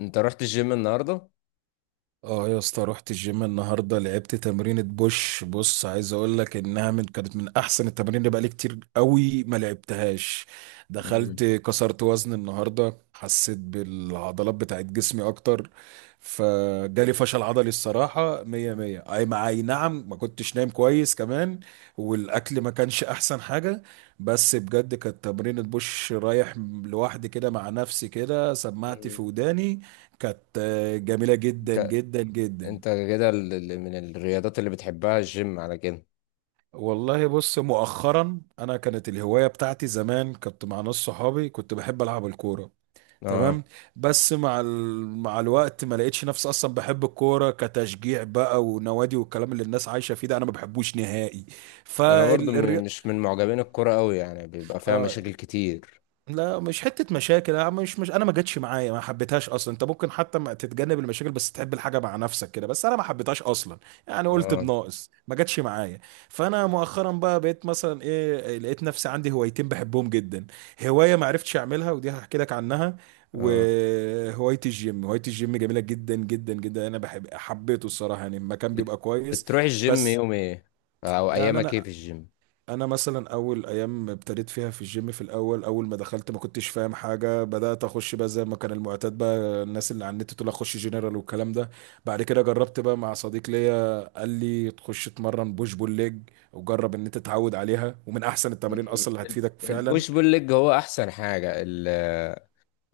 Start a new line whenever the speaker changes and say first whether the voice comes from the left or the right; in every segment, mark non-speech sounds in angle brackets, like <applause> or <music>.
left: انت رحت الجيم النهارده؟
right: اه يا اسطى، رحت الجيم النهارده، لعبت تمرينة بوش. بص، عايز اقول لك انها من كانت من احسن التمارين اللي بقالي كتير قوي ما لعبتهاش. دخلت كسرت وزن النهارده، حسيت بالعضلات بتاعت جسمي اكتر. فجالي فشل عضلي الصراحة، مية مية. اي مع اي، نعم. ما كنتش نايم كويس كمان، والاكل ما كانش احسن حاجة. بس بجد كانت تمرينة بوش رايح، لوحدي كده مع نفسي كده، سمعت
left: مم.
right: في وداني. كانت جميلة جدا
left: انت
right: جدا جدا.
left: انت كده من الرياضات اللي بتحبها الجيم على كده؟
right: والله بص، مؤخرا انا كانت الهواية بتاعتي زمان، كنت مع ناس صحابي، كنت بحب العب الكورة،
left: اه،
right: تمام. بس مع ال... مع الوقت ما لقيتش نفسي اصلا بحب الكورة كتشجيع بقى ونوادي والكلام اللي الناس عايشة فيه ده، انا ما بحبوش نهائي.
left: انا برضو
right: فالرياضة،
left: مش من معجبين الكرة قوي، يعني بيبقى فيها مشاكل كتير.
right: لا مش حتة مشاكل. انا مش انا ما جاتش معايا، ما حبيتهاش اصلا. انت ممكن حتى ما تتجنب المشاكل بس تحب الحاجة مع نفسك كده، بس انا ما حبيتهاش اصلا. يعني قلت
left: اه.
right: بناقص، ما جاتش معايا. فانا مؤخرا بقى بقيت مثلا ايه، لقيت نفسي عندي هوايتين بحبهم جدا. هواية ما عرفتش اعملها، ودي هحكي لك عنها،
left: اه.
right: وهواية الجيم. هواية الجيم جميلة جدا جدا جدا، انا بحب حبيته الصراحة، يعني المكان
left: بت-
right: بيبقى كويس.
left: بتروح الجيم
right: بس
left: يوم ايه؟ او
right: يعني
left: ايامك ايه
right: انا
left: في الجيم؟
right: انا مثلا اول ايام ابتديت فيها في الجيم، في الاول، اول ما دخلت ما كنتش فاهم حاجه. بدات اخش بقى زي ما كان المعتاد بقى، الناس اللي على النت تقول اخش جنرال والكلام ده. بعد كده جربت بقى مع صديق ليا، قال لي تخش تمرن بوش بول ليج، وجرب ان انت تتعود عليها، ومن احسن التمارين
left: مم،
right: اصلا اللي هتفيدك فعلا.
left: البوش بول ليج هو احسن حاجة.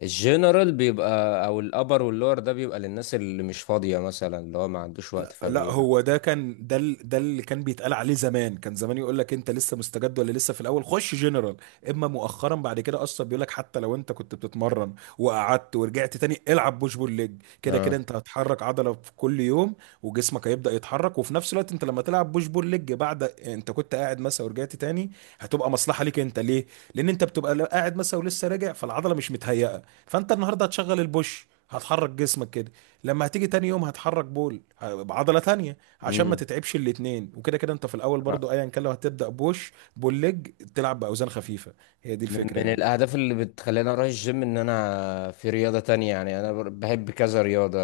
left: الجنرال بيبقى او الابر واللور ده بيبقى للناس اللي مش فاضية مثلا، اللي هو ما عندوش وقت
right: لا،
left: فبيلعب.
right: هو ده كان ده اللي كان بيتقال عليه زمان. كان زمان يقول لك انت لسه مستجد ولا لسه في الاول، خش جنرال. اما مؤخرا بعد كده اصلا بيقول لك حتى لو انت كنت بتتمرن وقعدت ورجعت تاني، العب بوش بول ليج. كده كده
left: اه.
right: انت هتحرك عضله في كل يوم، وجسمك هيبدا يتحرك. وفي نفس الوقت انت لما تلعب بوش بول ليج بعد انت كنت قاعد مثلا ورجعت تاني، هتبقى مصلحه ليك انت ليه، لان انت بتبقى قاعد مثلا ولسه راجع، فالعضله مش متهيئه. فانت النهارده هتشغل البوش، هتحرك جسمك كده، لما هتيجي تاني يوم هتحرك بول بعضله تانية عشان ما
left: امم.
right: تتعبش الاتنين. وكده كده انت في الاول برضو ايا كان لو هتبدا بوش بول ليج، تلعب باوزان خفيفه. هي دي
left: من
right: الفكره
left: من
right: يعني.
left: الأهداف اللي بتخليني أروح الجيم إن أنا في رياضة تانية، يعني أنا بحب كذا رياضة.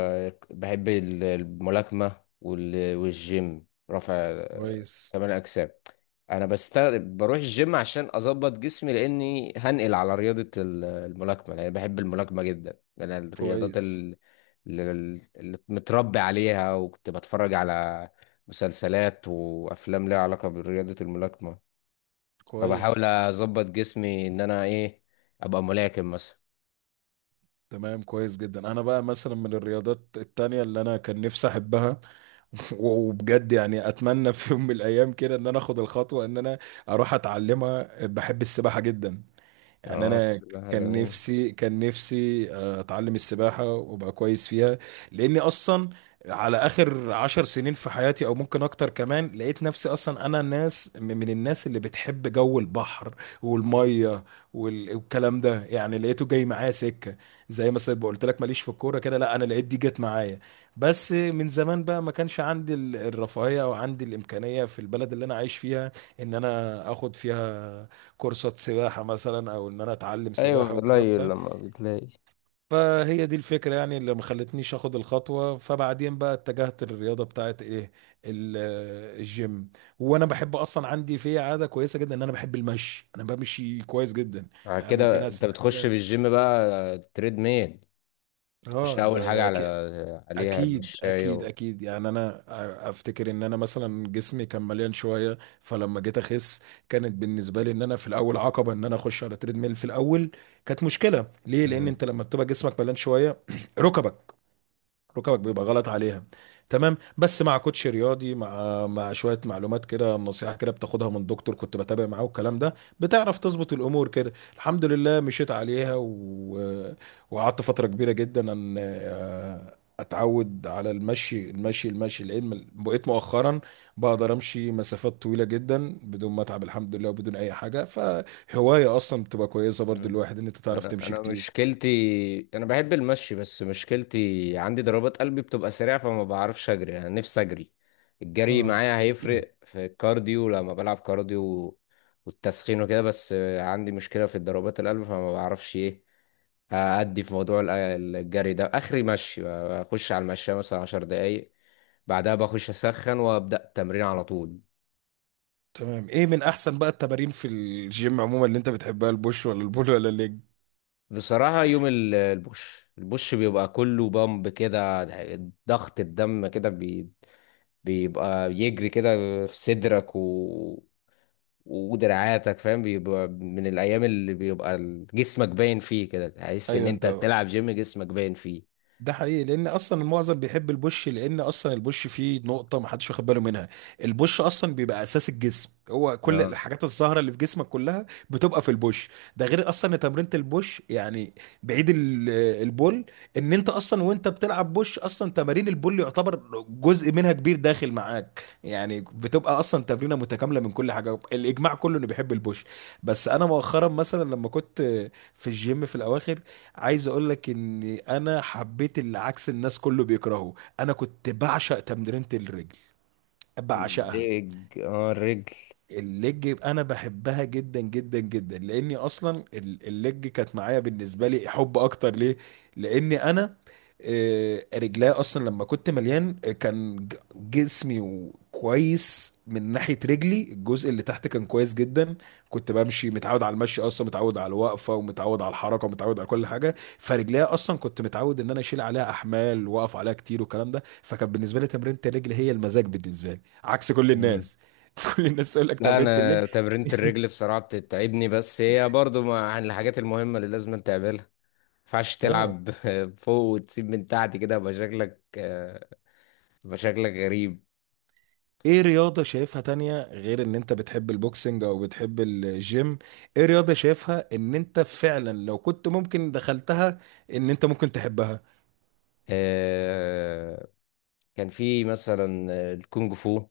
left: بحب الملاكمة، والجيم رفع
right: كويس
left: كمال الأجسام. أنا بست بروح الجيم عشان أظبط جسمي، لأني هنقل على رياضة الملاكمة، لأن بحب الملاكمة جدا. أنا الرياضات
right: كويس
left: اللي اللي متربي عليها، وكنت بتفرج على مسلسلات وأفلام ليها علاقة برياضة الملاكمة. فبحاول
right: كويس،
left: اظبط جسمي ان انا ايه، ابقى ملاكم مثلا.
right: تمام، كويس جدا. انا بقى مثلا من الرياضات التانية اللي انا كان نفسي احبها، <laughs> وبجد يعني اتمنى في يوم من الايام كده ان انا اخد الخطوة ان انا اروح اتعلمها، بحب السباحة جدا. يعني
left: اه،
right: انا
left: السباحة
right: كان
left: جميل.
right: نفسي، كان نفسي اتعلم السباحه وابقى كويس فيها. لاني اصلا على اخر عشر سنين في حياتي او ممكن اكتر كمان، لقيت نفسي اصلا انا الناس، من الناس اللي بتحب جو البحر والميه والكلام ده، يعني لقيته جاي معايا سكه. زي مثلا ما قلت لك ماليش في الكوره كده، لا انا لقيت دي جت معايا. بس من زمان بقى ما كانش عندي الرفاهيه او عندي الامكانيه في البلد اللي انا عايش فيها ان انا اخد فيها كورسات سباحة مثلا، او ان انا اتعلم
left: ايوه،
right: سباحة والكلام
left: قليل
right: ده.
left: لما بتلاقي.
right: فهي دي الفكرة يعني اللي ما خلتنيش اخد الخطوة. فبعدين بقى اتجهت للرياضة بتاعت ايه، ال- الجيم. وانا بحب اصلا، عندي في عادة كويسة جدا، ان انا بحب المشي، انا بمشي كويس جدا.
left: بعد
right: يعني ممكن
left: كده انت
right: اسرح
left: بتخش في
right: كده.
left: الجيم بقى تريد ميل؟ تخش
right: اه،
left: اول
right: ده
left: حاجة
right: ده
left: على عليها
right: اكيد
left: المشاية
right: اكيد اكيد. يعني انا افتكر ان انا مثلا جسمي كان مليان شويه، فلما جيت اخس كانت بالنسبه لي ان انا في الاول عقبه ان انا اخش على تريد ميل. في الاول كانت مشكله ليه، لان
left: مم.
right: انت لما بتبقى جسمك مليان شويه <clears throat> ركبك، ركبك بيبقى غلط عليها، تمام. بس مع كوتش رياضي، مع شويه معلومات كده، نصيحه كده بتاخدها من دكتور كنت بتابع معاه والكلام ده، بتعرف تظبط الامور كده الحمد لله. وقعدت فتره كبيره جدا ان اتعود على المشي المشي المشي، لان بقيت مؤخرا بقدر امشي مسافات طويله جدا بدون ما اتعب، الحمد لله، وبدون اي حاجه. فهوايه اصلا بتبقى كويسه برضو
left: مم.
right: الواحد، ان انت تعرف
left: انا
right: تمشي
left: انا
right: كتير.
left: مشكلتي، انا بحب المشي بس مشكلتي عندي ضربات قلبي بتبقى سريعه، فما بعرفش اجري. انا نفسي اجري. الجري
right: اه،
left: معايا هيفرق في الكارديو لما بلعب كارديو والتسخين وكده. بس عندي مشكله في ضربات القلب فما بعرفش ايه ادي في موضوع الجري ده. اخري مشي، اخش على المشاية مثلا عشر دقايق، بعدها بخش اسخن وابدا التمرين على طول.
right: تمام. ايه من احسن بقى التمارين في الجيم عموما اللي انت بتحبها، البوش ولا البول ولا الليج؟
left: بصراحة يوم البوش بيبقى كله بامب كده، ضغط الدم كده بيبقى يجري كده في صدرك ودراعاتك، فاهم؟ بيبقى من الأيام اللي بيبقى جسمك باين فيه كده، تحس إن
right: ايوه،
left: أنت
right: انت
left: تلعب جيم، جسمك باين فيه.
right: ده حقيقي. لان اصلا المعظم بيحب البوش، لان اصلا البوش فيه نقطه ما حدش واخد باله منها. البوش اصلا بيبقى اساس الجسم، هو كل
left: اه
right: الحاجات الزهره اللي في جسمك كلها بتبقى في البوش. ده غير اصلا إن تمرينه البوش يعني، بعيد البول، ان انت اصلا وانت بتلعب بوش اصلا تمارين البول يعتبر جزء منها كبير داخل معاك. يعني بتبقى اصلا تمرينه متكامله من كل حاجه. الاجماع كله انه بيحب البوش، بس انا مؤخرا مثلا لما كنت في الجيم في الاواخر، عايز اقول لك ان انا حبيت اللي عكس الناس كله بيكرهه. انا كنت بعشق تمرينة الرجل، بعشقها.
left: الرجل، اه الرجل.
right: الليج انا بحبها جدا جدا جدا، لاني اصلا الليج كانت معايا بالنسبه لي حب اكتر ليه. لاني انا رجليا اصلا لما كنت مليان، كان جسمي كويس من ناحيه رجلي. الجزء اللي تحت كان كويس جدا، كنت بمشي، متعود على المشي اصلا، متعود على الوقفه، ومتعود على الحركه، ومتعود على كل حاجه. فرجليا اصلا كنت متعود ان انا اشيل عليها احمال، واقف عليها كتير والكلام ده. فكان بالنسبه لي تمرينة الرجل هي المزاج بالنسبه لي، عكس كل
left: مم.
right: الناس. <laughs> كل الناس تقول لك
left: لا،
right: تمرينة الليج.
left: أنا تمرينة الرجل بصراحة بتتعبني، بس هي برضو عن الحاجات المهمة اللي لازم تعملها. ينفعش
right: اه.
left: تلعب <laughs> فوق وتسيب من تحت كده؟ يبقى شكلك يبقى شكلك غريب.
right: ايه رياضة شايفها تانية غير ان انت بتحب البوكسنج او بتحب الجيم؟ ايه رياضة شايفها ان انت فعلا لو كنت ممكن دخلتها ان انت ممكن تحبها؟
left: آه، كان في مثلا الكونج فو.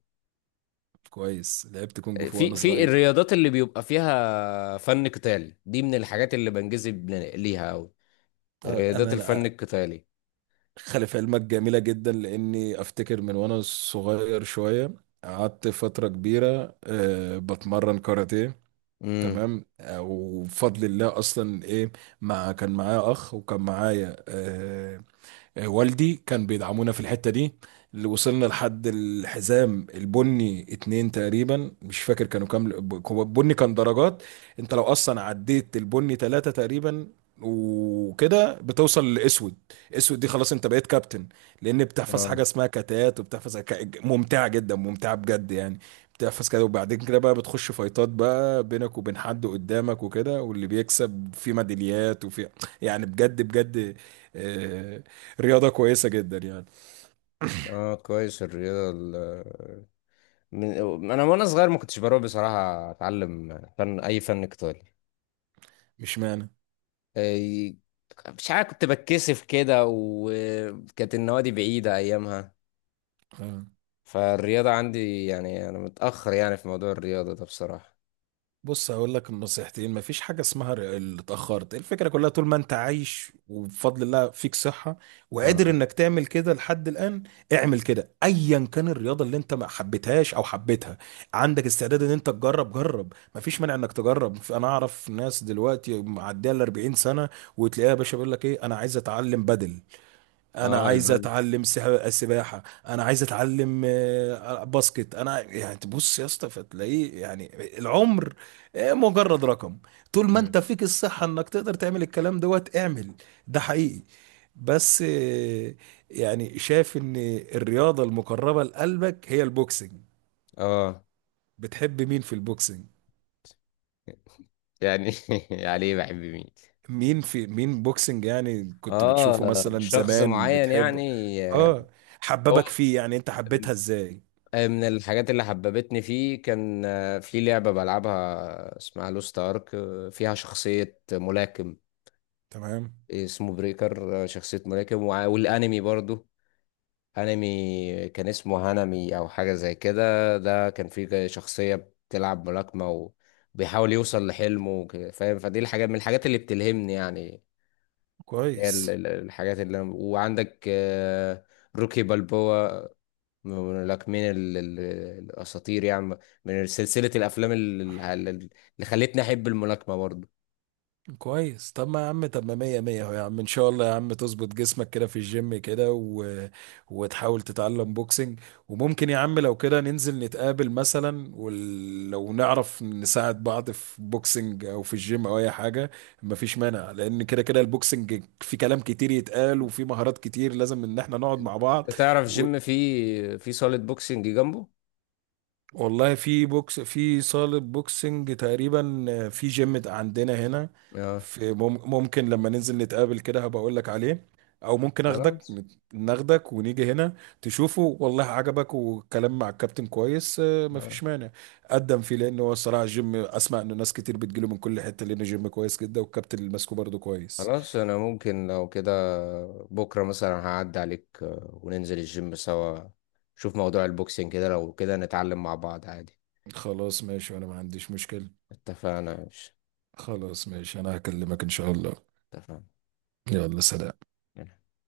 right: كويس، لعبت كونج فو
left: في
right: وانا
left: في
right: صغير.
left: الرياضات اللي بيبقى فيها فن قتال دي، من الحاجات اللي بنجذب ليها أوي،
right: آه،
left: رياضات
right: انا
left: الفن
right: أنا
left: القتالي.
right: خلف علمك جميلة جدا. لاني افتكر من وانا صغير شوية، قعدت فترة كبيرة بتمرن كاراتيه،
left: امم.
right: تمام. وبفضل الله اصلا ايه، كان معايا اخ، وكان معايا والدي كان بيدعمونا في الحتة دي اللي وصلنا لحد الحزام البني اتنين تقريبا، مش فاكر كانوا كام. هو البني كان درجات، انت لو اصلا عديت البني تلاتة تقريبا وكده، بتوصل لاسود. اسود دي خلاص انت بقيت كابتن. لان بتحفظ
left: اه.
right: حاجه اسمها كتات، وبتحفظ ممتعه جدا، ممتعه بجد يعني. بتحفظ كده، وبعدين كده بقى بتخش فايتات بقى بينك وبين حد قدامك وكده، واللي بيكسب في ميداليات وفي، يعني بجد بجد آه، رياضة كويسة جدا يعني.
left: اه، كويس الرياضة من انا وانا صغير ما كنتش بروح بصراحة اتعلم فن، اي فن قتالي.
right: مش معنى
left: إيه، مش عارف، كنت بتكسف كده، وكانت النوادي بعيدة أيامها.
right: آه.
left: فالرياضة عندي يعني أنا متأخر، يعني في موضوع الرياضة ده بصراحة.
right: بص هقول لك النصيحتين، مفيش حاجة اسمها اللي اتأخرت. الفكرة كلها طول ما انت عايش وبفضل الله فيك صحة وقادر
left: اه.
right: انك تعمل كده لحد الآن، اعمل كده. ايا كان الرياضة اللي انت ما حبيتهاش او حبيتها، عندك استعداد ان انت تجرب، جرب، مفيش مانع انك تجرب. انا اعرف ناس دلوقتي معدية ال 40 سنة، وتلاقيها يا باشا بيقول لك ايه، انا عايز اتعلم بدل، انا
left: اه
right: عايز
left: البدن.
right: اتعلم السباحه، انا عايز اتعلم باسكت، انا يعني تبص يا اسطى فتلاقيه يعني. العمر مجرد رقم، طول ما
left: مم.
right: انت فيك الصحه انك تقدر تعمل الكلام دوت، اعمل. ده حقيقي. بس يعني شايف ان الرياضه المقربه لقلبك هي البوكسنج.
left: اه.
right: بتحب مين في البوكسنج؟
left: يعني <laughs> عليه بحب مين.
right: مين في مين بوكسنج، يعني كنت بتشوفه
left: اه
right: مثلا
left: شخص
right: زمان
left: معين، يعني
right: بتحبه؟ اه،
left: هو
right: حببك فيه، يعني انت حبيتها ازاي؟
left: من الحاجات اللي حببتني فيه كان في لعبة بلعبها اسمها لوست ارك، فيها شخصية ملاكم
right: تمام،
left: اسمه بريكر. آه، شخصية ملاكم، والانمي برضو، هانمي، كان اسمه هانمي او حاجة زي كده. ده كان فيه شخصية بتلعب ملاكمة وبيحاول يوصل لحلمه، فاهم؟ فدي الحاجات من الحاجات اللي بتلهمني يعني. هي
right: كويس
left: الحاجات اللي وعندك روكي بالبوا، من الملاكمين الاساطير يعني، من سلسلة الافلام اللي خلتني احب الملاكمة برضه.
right: كويس. طب ما يا عم، طب ما مية مية اهو يا عم. ان شاء الله يا عم تظبط جسمك كده في الجيم كده وتحاول تتعلم بوكسنج. وممكن يا عم لو كده ننزل نتقابل مثلا، ولو نعرف نساعد بعض في بوكسنج او في الجيم او اي حاجة، مفيش مانع. لان كده كده البوكسنج في كلام كتير يتقال، وفي مهارات كتير لازم ان احنا نقعد مع
left: انت
right: بعض.
left: تعرف جيم فيه في صالة بوكسنج جنبه؟
right: والله في بوكس، في صالة بوكسنج تقريبا في جيم عندنا هنا.
left: اه.
right: في ممكن لما ننزل نتقابل كده هبقى اقول لك عليه، او ممكن اخدك،
left: خلاص،
right: ناخدك ونيجي هنا تشوفه. والله عجبك والكلام مع الكابتن كويس مفيش مانع. قدم فيه، لان هو الصراحة الجيم اسمع انه ناس كتير بتجيله من كل حتة، لانه جيم كويس جدا، والكابتن اللي ماسكه برضه كويس.
left: خلاص، انا ممكن لو كده بكره مثلا هعدي عليك، وننزل الجيم سوا، شوف موضوع البوكسينج كده، لو كده نتعلم مع بعض عادي.
right: خلاص ماشي، وانا ما عنديش مشكلة.
left: اتفقنا مش
right: خلاص ماشي، انا هكلمك ان شاء الله.
left: اتفقنا؟
right: يلا سلام.